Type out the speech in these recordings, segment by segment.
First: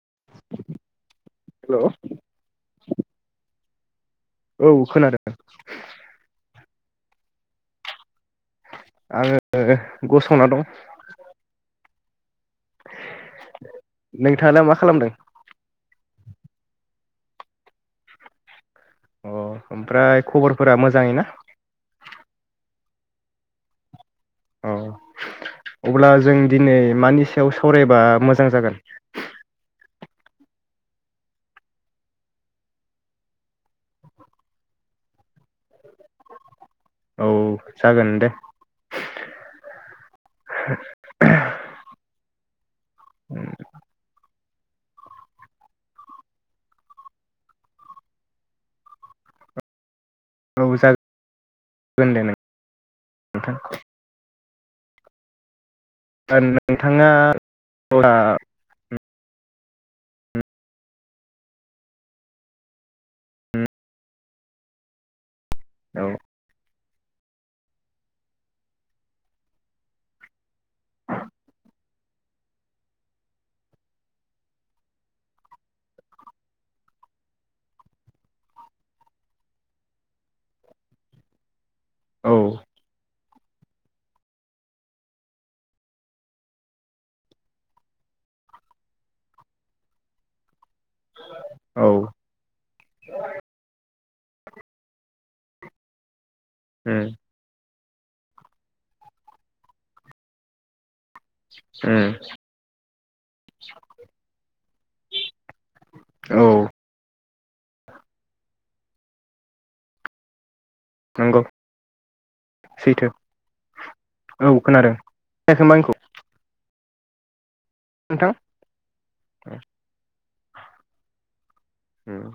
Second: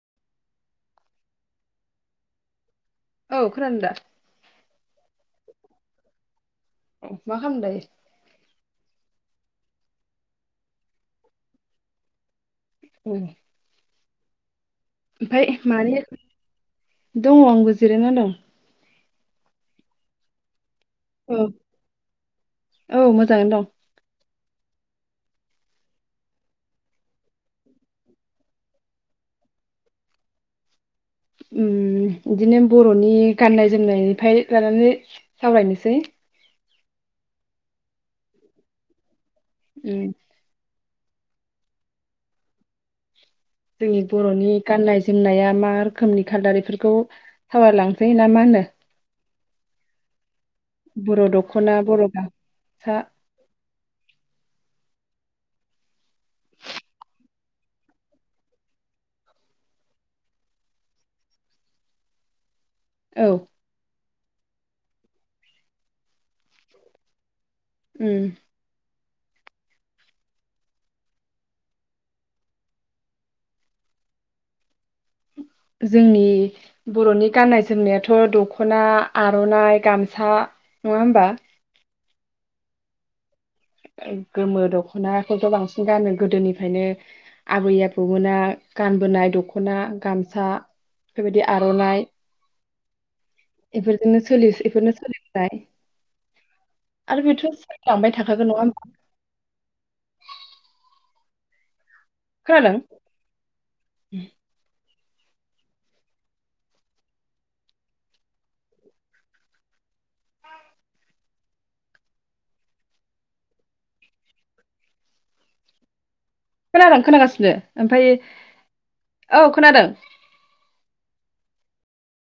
Hello औ खोनादों दा औ खोनादों औ मा खालामदों? आंङो गसंना दं औ नोंथाङालाय मा खालामदों ओमफ्राय मानि दङ आंबो जिरायना दं अ ओमफ्राय खबर फोरा मोजाङै ना औ औ मोजाङैनो दं। अ अब्ला जों दिनै मानि सायाव सावरायबा मोजां जागोन? उम बिदिनो बर'नि गाननाय जोमनायनिफ्राय लानानै सावरायनोसै औ जागोन दे उम [inaudible] [inaudible] जोंनि बर'नि गाननाय जोमनाया मा रोखोमनि खालदार इफोरखौ सावरायलांसै ना मा होनो? औ बर' दख'ना बर' जागोन दे नों गामसा [unintelligible] नोंथाङा [unintelligible] औ औ उम जोंनि बर'नि गाननाय जोमनायाथ' दख'ना आर'नाइ गामसा नङा होमबा? औ गोमो दख'नाखौथ बांसिन गानो गोदोनिफायनो आबै आबौमोना गानबोनाय दख'ना गामसा बेबायदि औ आर'नाइ एफोरजोंनो सोलि एफोरनो सोलिबाय उम आरो [unintelligible] लांबाय थाखागोन नङा होमबा उम खोनादों? औ नंगौ सैथो औ खोनादों खोनायाखै होमबा आंखौ खोनादों खोनागासिनो। ओमफाय औ खोनादों उम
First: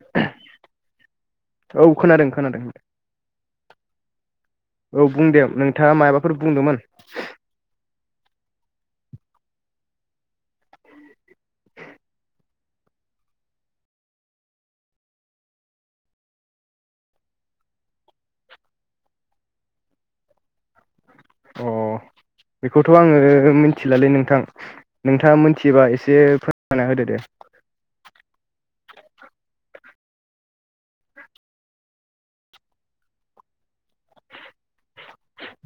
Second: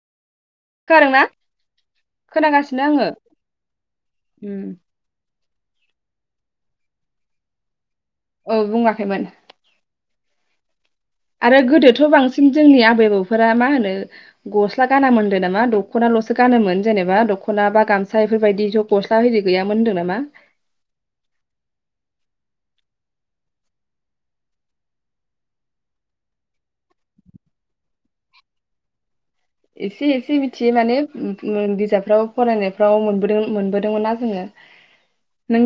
[unintelligible] खोनादोंना खोनागासिनो आङो उम औ बुंदे नोंथाङा मायबाफोर बुंदोंमोन औ बुङाखैमोन आरो गोदोथ' बांसिन जोंनि आबै आबौफोरा मा होनो गस्ला गाना मोनदों नामा दख'नाल'सो गानोमोन जेनेबा दख'ना बा गामसा एफोरबायदिथ' गस्ला होरि गैयामोन होनदों नामा? अ बेखौथ' आङो मिथिलालै नोंथां नोंथाङा मिथिबा एसे फोरमायना होदो दे एसे एसे मिथियो माने बिजाबफ्राव फरायनायफ्राव मोनबोदों मोनबोदोंमोन ना जोङो नों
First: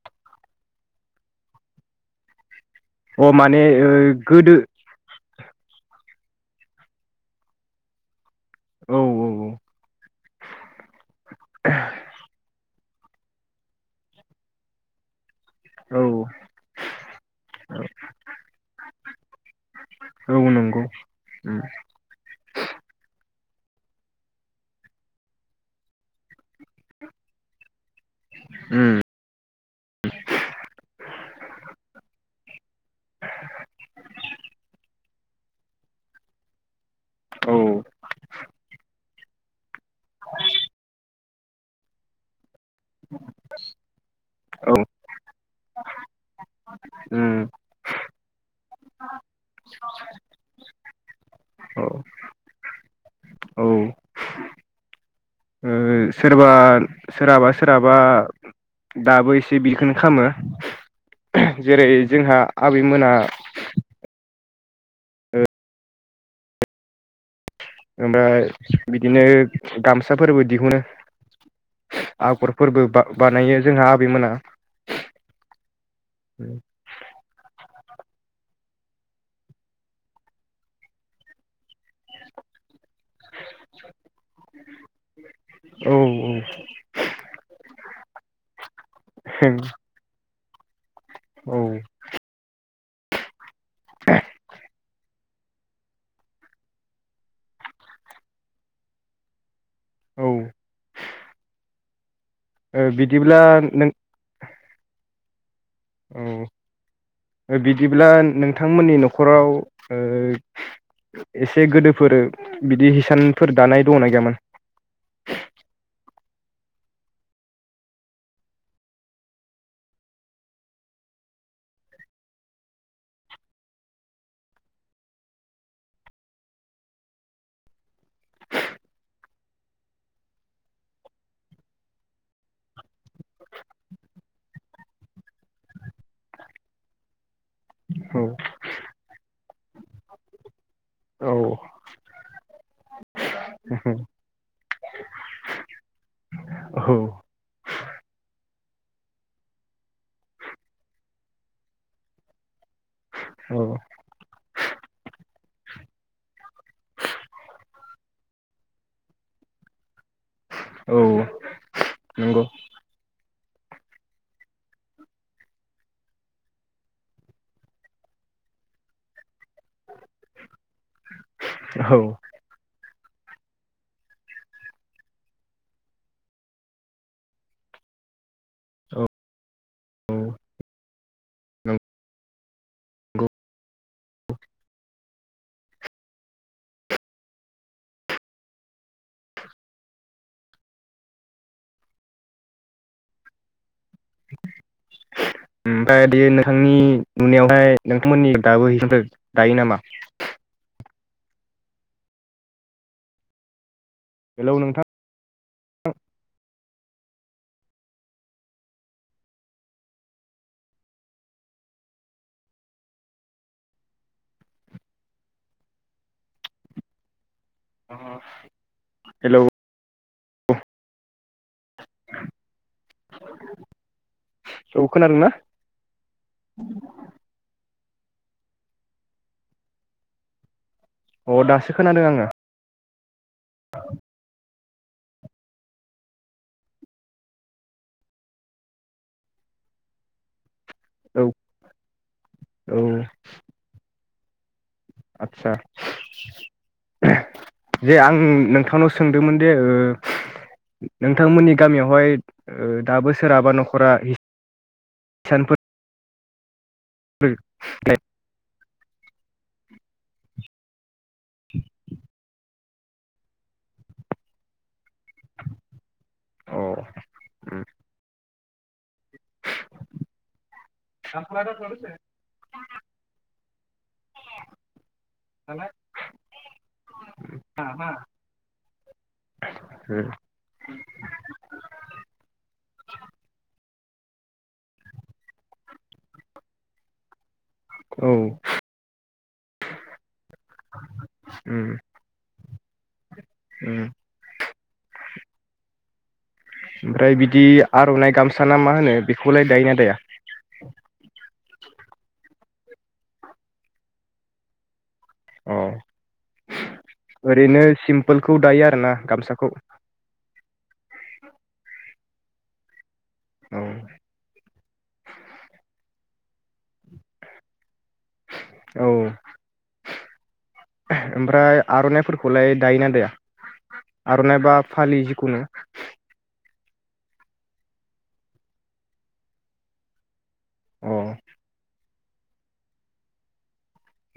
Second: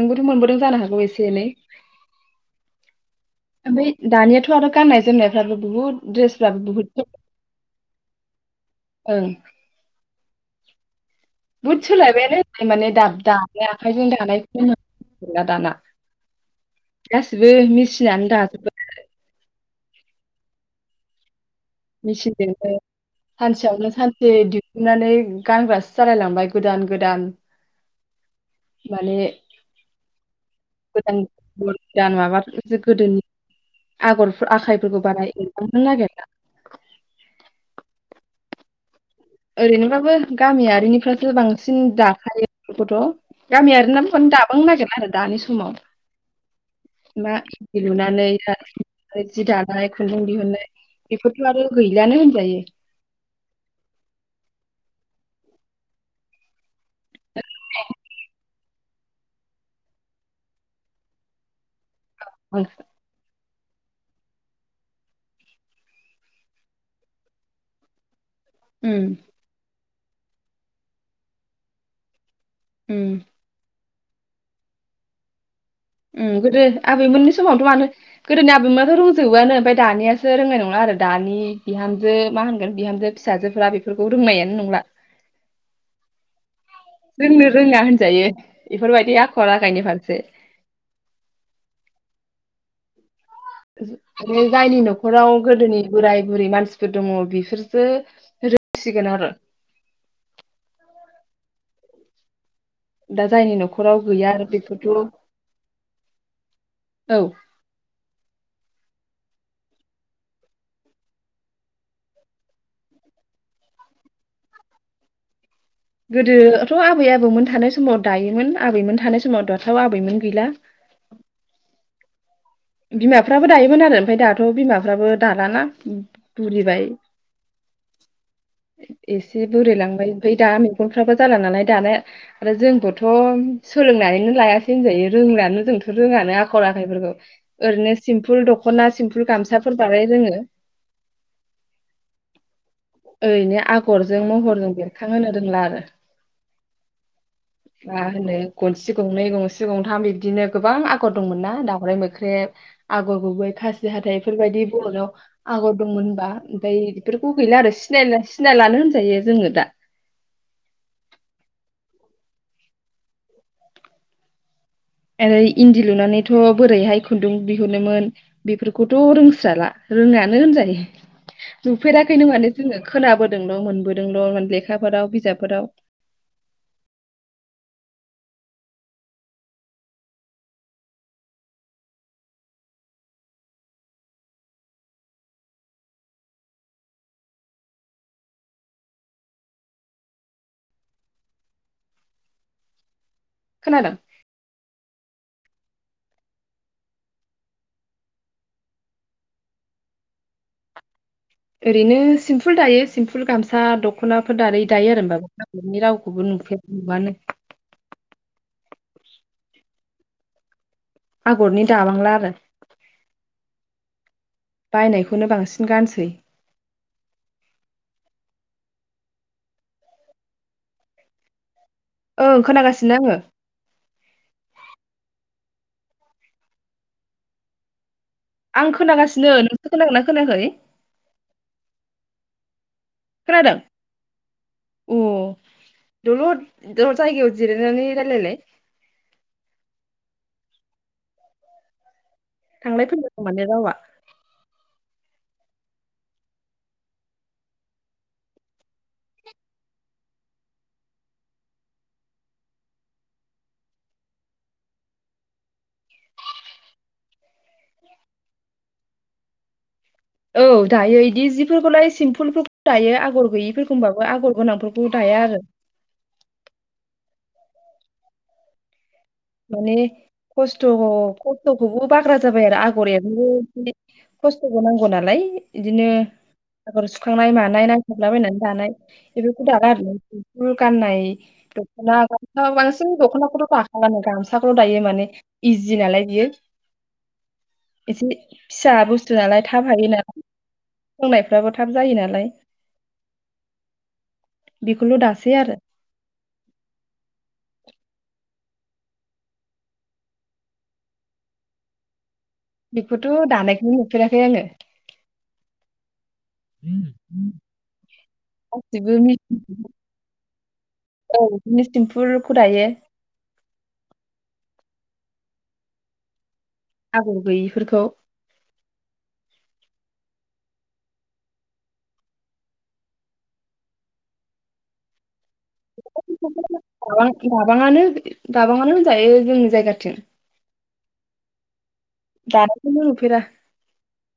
नोंबोथ' मोनबोदों जानो हागौ एसे एनै अ माने ओ ओमफाय दानियाथ' गोदो आरो गाननाय जोमनायफ्राबो बहुत ड्रेसफ्रा बहुत औ ओं बुहुत सोलायबाय माने दाब दानाय आखाइजों दानायखौ ला दाना औ गासिबो मेचनानै दाजोबबाय औ नंगौ उम मेचिनजोंनो सानसेयावनो सानसे दिहुननानै गानग्रासो जालायलांबाय गोदान गोदान उम माने गोदान गोदान माबाफोर जो गोदोनि आगर आखाइफोरखौ बानाय [unintelligible] औ ओरैनोबाबो गामियारिनिफ्रा बांसिन दाखायो बेखौथ' गामियारि नाबो दाबांनो औ नागिरला आरो दानि समाव उम [unintelligible] जि दानाय खुन्दुं दिहुनाय बेफोरथ' आरो औ गैलानो होनजायो। औ ओ सोरबा सोरहाबा सोरहाबा दाबो एसे बिखौनो खालामो जेरै जोंहा बांसिन आबैमोना ओमफ्राय उम बिदिनो गामसाफोरबो दिहुनो आगर फोरबो उम बा-बानायो जोंहा मोना उम गोदो आबै मोननि समावथ' मानो गोदोनि आबैमानाथ' रोंजोबोआनो ओमफाय दानियासो रोंनाय नंला आरो दानिया बिहामजो मा होनगोन बिहामजो फिसाजोफ्रा बेफोरखौ रोंनायानो नंला। औ औ रोंनो रोंना होनजायो बेफोरबायदि आखल आखायनि फारसे औ जायनि न'खराव गोदोनि बोराय बुरि मानसिफोर दङ बेफोरसो रोंसिगोन आरो औ दा बिदिब्ला जायनि नों न'खराव गैया बेखौथ' औ बिदिब्ला नोंथां थांमोननि न'खराव ओ एसे गोदोफोर बिदि हिसानफोर दानाय दंना गैयामोन? गोदोथ' आबै आबौमोन थानाय समाव दायोमोन आबैमोन थानाय समाव दाथाव आबैमोन गैला बिमाफ्राबो दायोमोन आरो ओमफाय दाथ' बिमाफ्राबो दालाना बुरिबाय एसे बुरिलांबाय ओमफाय दा मेगनफ्राबो जाला नालाय दानाया आरो जोंबोथ' सोलोंनानैनो लायासै होनजायो रोंलानो जोंथ' रोङानो आखल आखाइफोरखौ ओरैनो औ सिम्पुल द'खना सिम्पुल गामसाफोर बानाय रोङो औ ओरैनो आगरजों महरजों बेरखांहोनो रोंला आरो औ मा होनो गनसे गंनै गंसे गंथाम बिबदिनो गोबां आगर दंमोन ना दाावराइ मोख्रेब आगर गुबै औ खासि हाथाइ बेफोरबायदि बहनायाव आगर दंमोन होनबा ओमफ्राय बेफोरखौ गैला आरो सिनाय सिनायलानो होनजायो जोङो दा औ नंगौ ओरै इन्दि लुनानैथ' बोरैहाय खुन्दुं बिहुनोमोन बेफोरखौथ' रोंस्राला रोङानो होनजायो औ औ नुफेराखैनो माने जोङो खोनाबोदोंल' मोनबोदोंल' म लेखाफोराव बिजाबफोराव औ नंगौ खोनादों ओमफाय बियो नोंथांनि नुनायावहाय नोंथांमोननि दाबो हैसनफोर दायो नामा? ओरैनो सिम्पोल दायो सिम्पुोल गामसा द ख'नाफोर हेलौ दारै नोंथां दायो आरो होनोमबाबा गनि रावखौबो नुफेर बानो आगरनि दाबांला आरो बायनायखौनो बांसिन गानसै हेल' ओं खोनागासिनो आङो औ खोनादोंना? आं खोनागासिनो नोंसो खोनागोनना खोनाखै? अ दासो खोनादों आङो। खोनादों? अ दलद जायगायाव जिरायनानै रायलायलाय औ औ थांलाय फैलाय दं माने रावआ आदसा जे आं नोंथांनाव सोंदोंमोन दि ओ नोंथांमोननि गामियावहाय दाबो ओ सोरहाबा नखरा [unintelligible] [unintelligible] औ दायो दि जिफोरखौलाय सिम्पुलफोर दायो आगर गैयिफोरखौमबाबो आगर गोनांफोरखौ दाया आरो। औ उम माने खस्थ' खस्थ'खौबो बाग्रा जाबाय आरो आगर एरनोबो बि खस्थ'बो नांगौ नालाय इदिनो आगर सुखांनाय मानाय नायथाबलाबायनानै दानाय बेफोरखौ दाला आरो सेम्फुल गाननाय दख'ना गामसा होनबाबो बांसिन दख'नाखौथ' दाख खालानो गामसाखौल' दायो माने इजि नालाय बियो एसे फिसा बुस्थु नालाय थाब हायो नालाय सोंनायफ्राबो थाब ओमफ्राय जायो नालाय बेखौल' दासै आरो ओमफ्राय बिदि आर'नाइ गामसा ना मा होनो बेखौलाय दायोना दाया? बेखौथ' दानायखौनो नुफेराखै आङो अ ओरैनो सिम्पोलखौ दायो आरो ना गासिबो मिस गामसाखौ? फुलखौ दायो औ आगर गैयिफोरखौ औ ओमफ्राय आर'नाइफोरखौलाय दायोना दाया आर'नाइ बा फालि जिखुनु? [unintelligible] दाबांङानो दाबांङानो होनजायो जोंनि जायगाथिं औ दानायखोनो नुफेरा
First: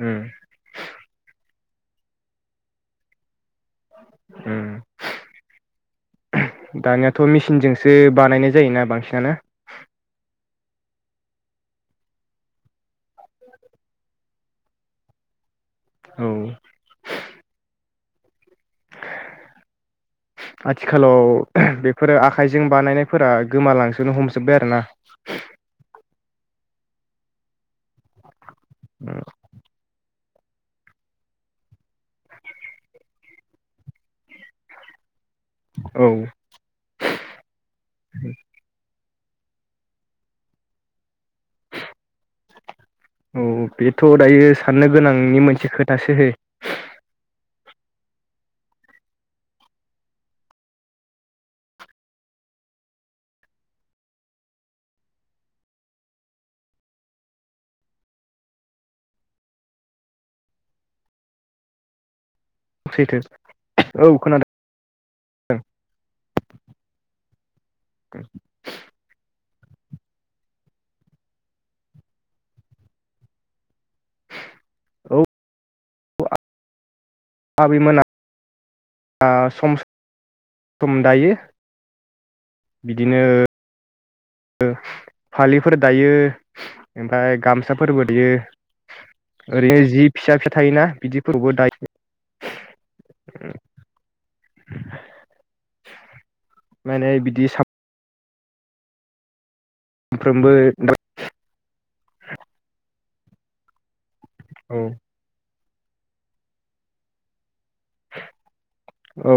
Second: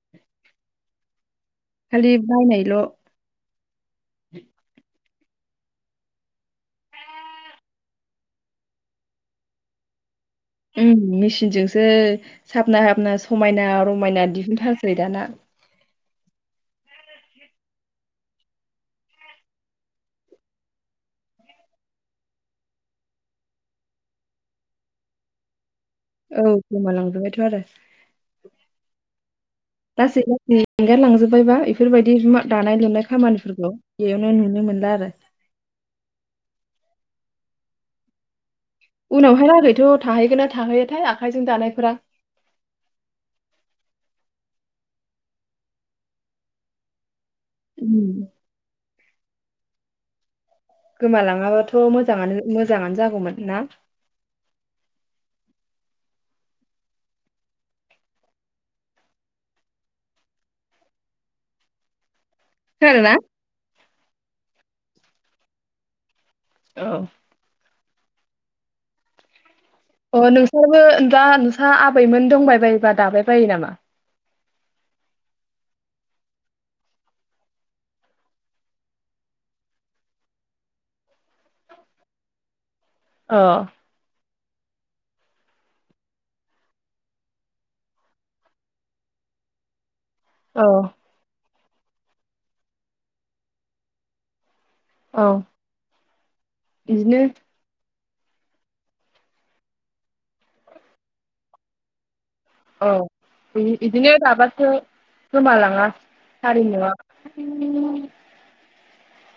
उम खालि बायनाय ल' उम दानियाथ' मेसिनजोंसो बानायनाय जायोना बांसिनानो? उम मेसिनजोंसो साबना हाबना समायना रमायना दिहुनथारसै दाना। औ आथिखालाव बेफोरो आखायजों बानायनायफोरा गोमालांजोबनो हमजोब्बाय आरोना औ गोमालांजोबबायथ' आरो उम लासै लासै एंगारलांजोब्बायबा बेफोरबायदि दानाय लुनाय खामानिफोरखौ बेयावनो नुनो मोनला आरो औ उनावहाय लागैथ' थाहैगोन ना थाहैलाथाय आखाइजों दानायफोरा। औ बेथ' दायो साननो गोनांनि मोनसे खोथासो उम। गोमालाङाबाथ' मोजाङानो मोजाङानो जागौमोन ना? खोनादों ना सैथो औ खोनादों। [inaudible] औ। [inaudible] अ नोंसोराबो दा नोंस्रा आबैमोन दंबाय बायोबा दाबाय बायो नामा? औ। आबैमोना आ सम सम दायो। बिदिनो। अ फालिफोर दायो ओमफ्राय गामसाफोरबो दायो ओरैनो जि फिसा- फिसा औ थायोना बिदिफोरखौबो दायो। औ माने बिदिनो। बिदि सानफ्रोमबो औ इदिनो दाबासो औ गोमालाङा। हारिमुआ औ।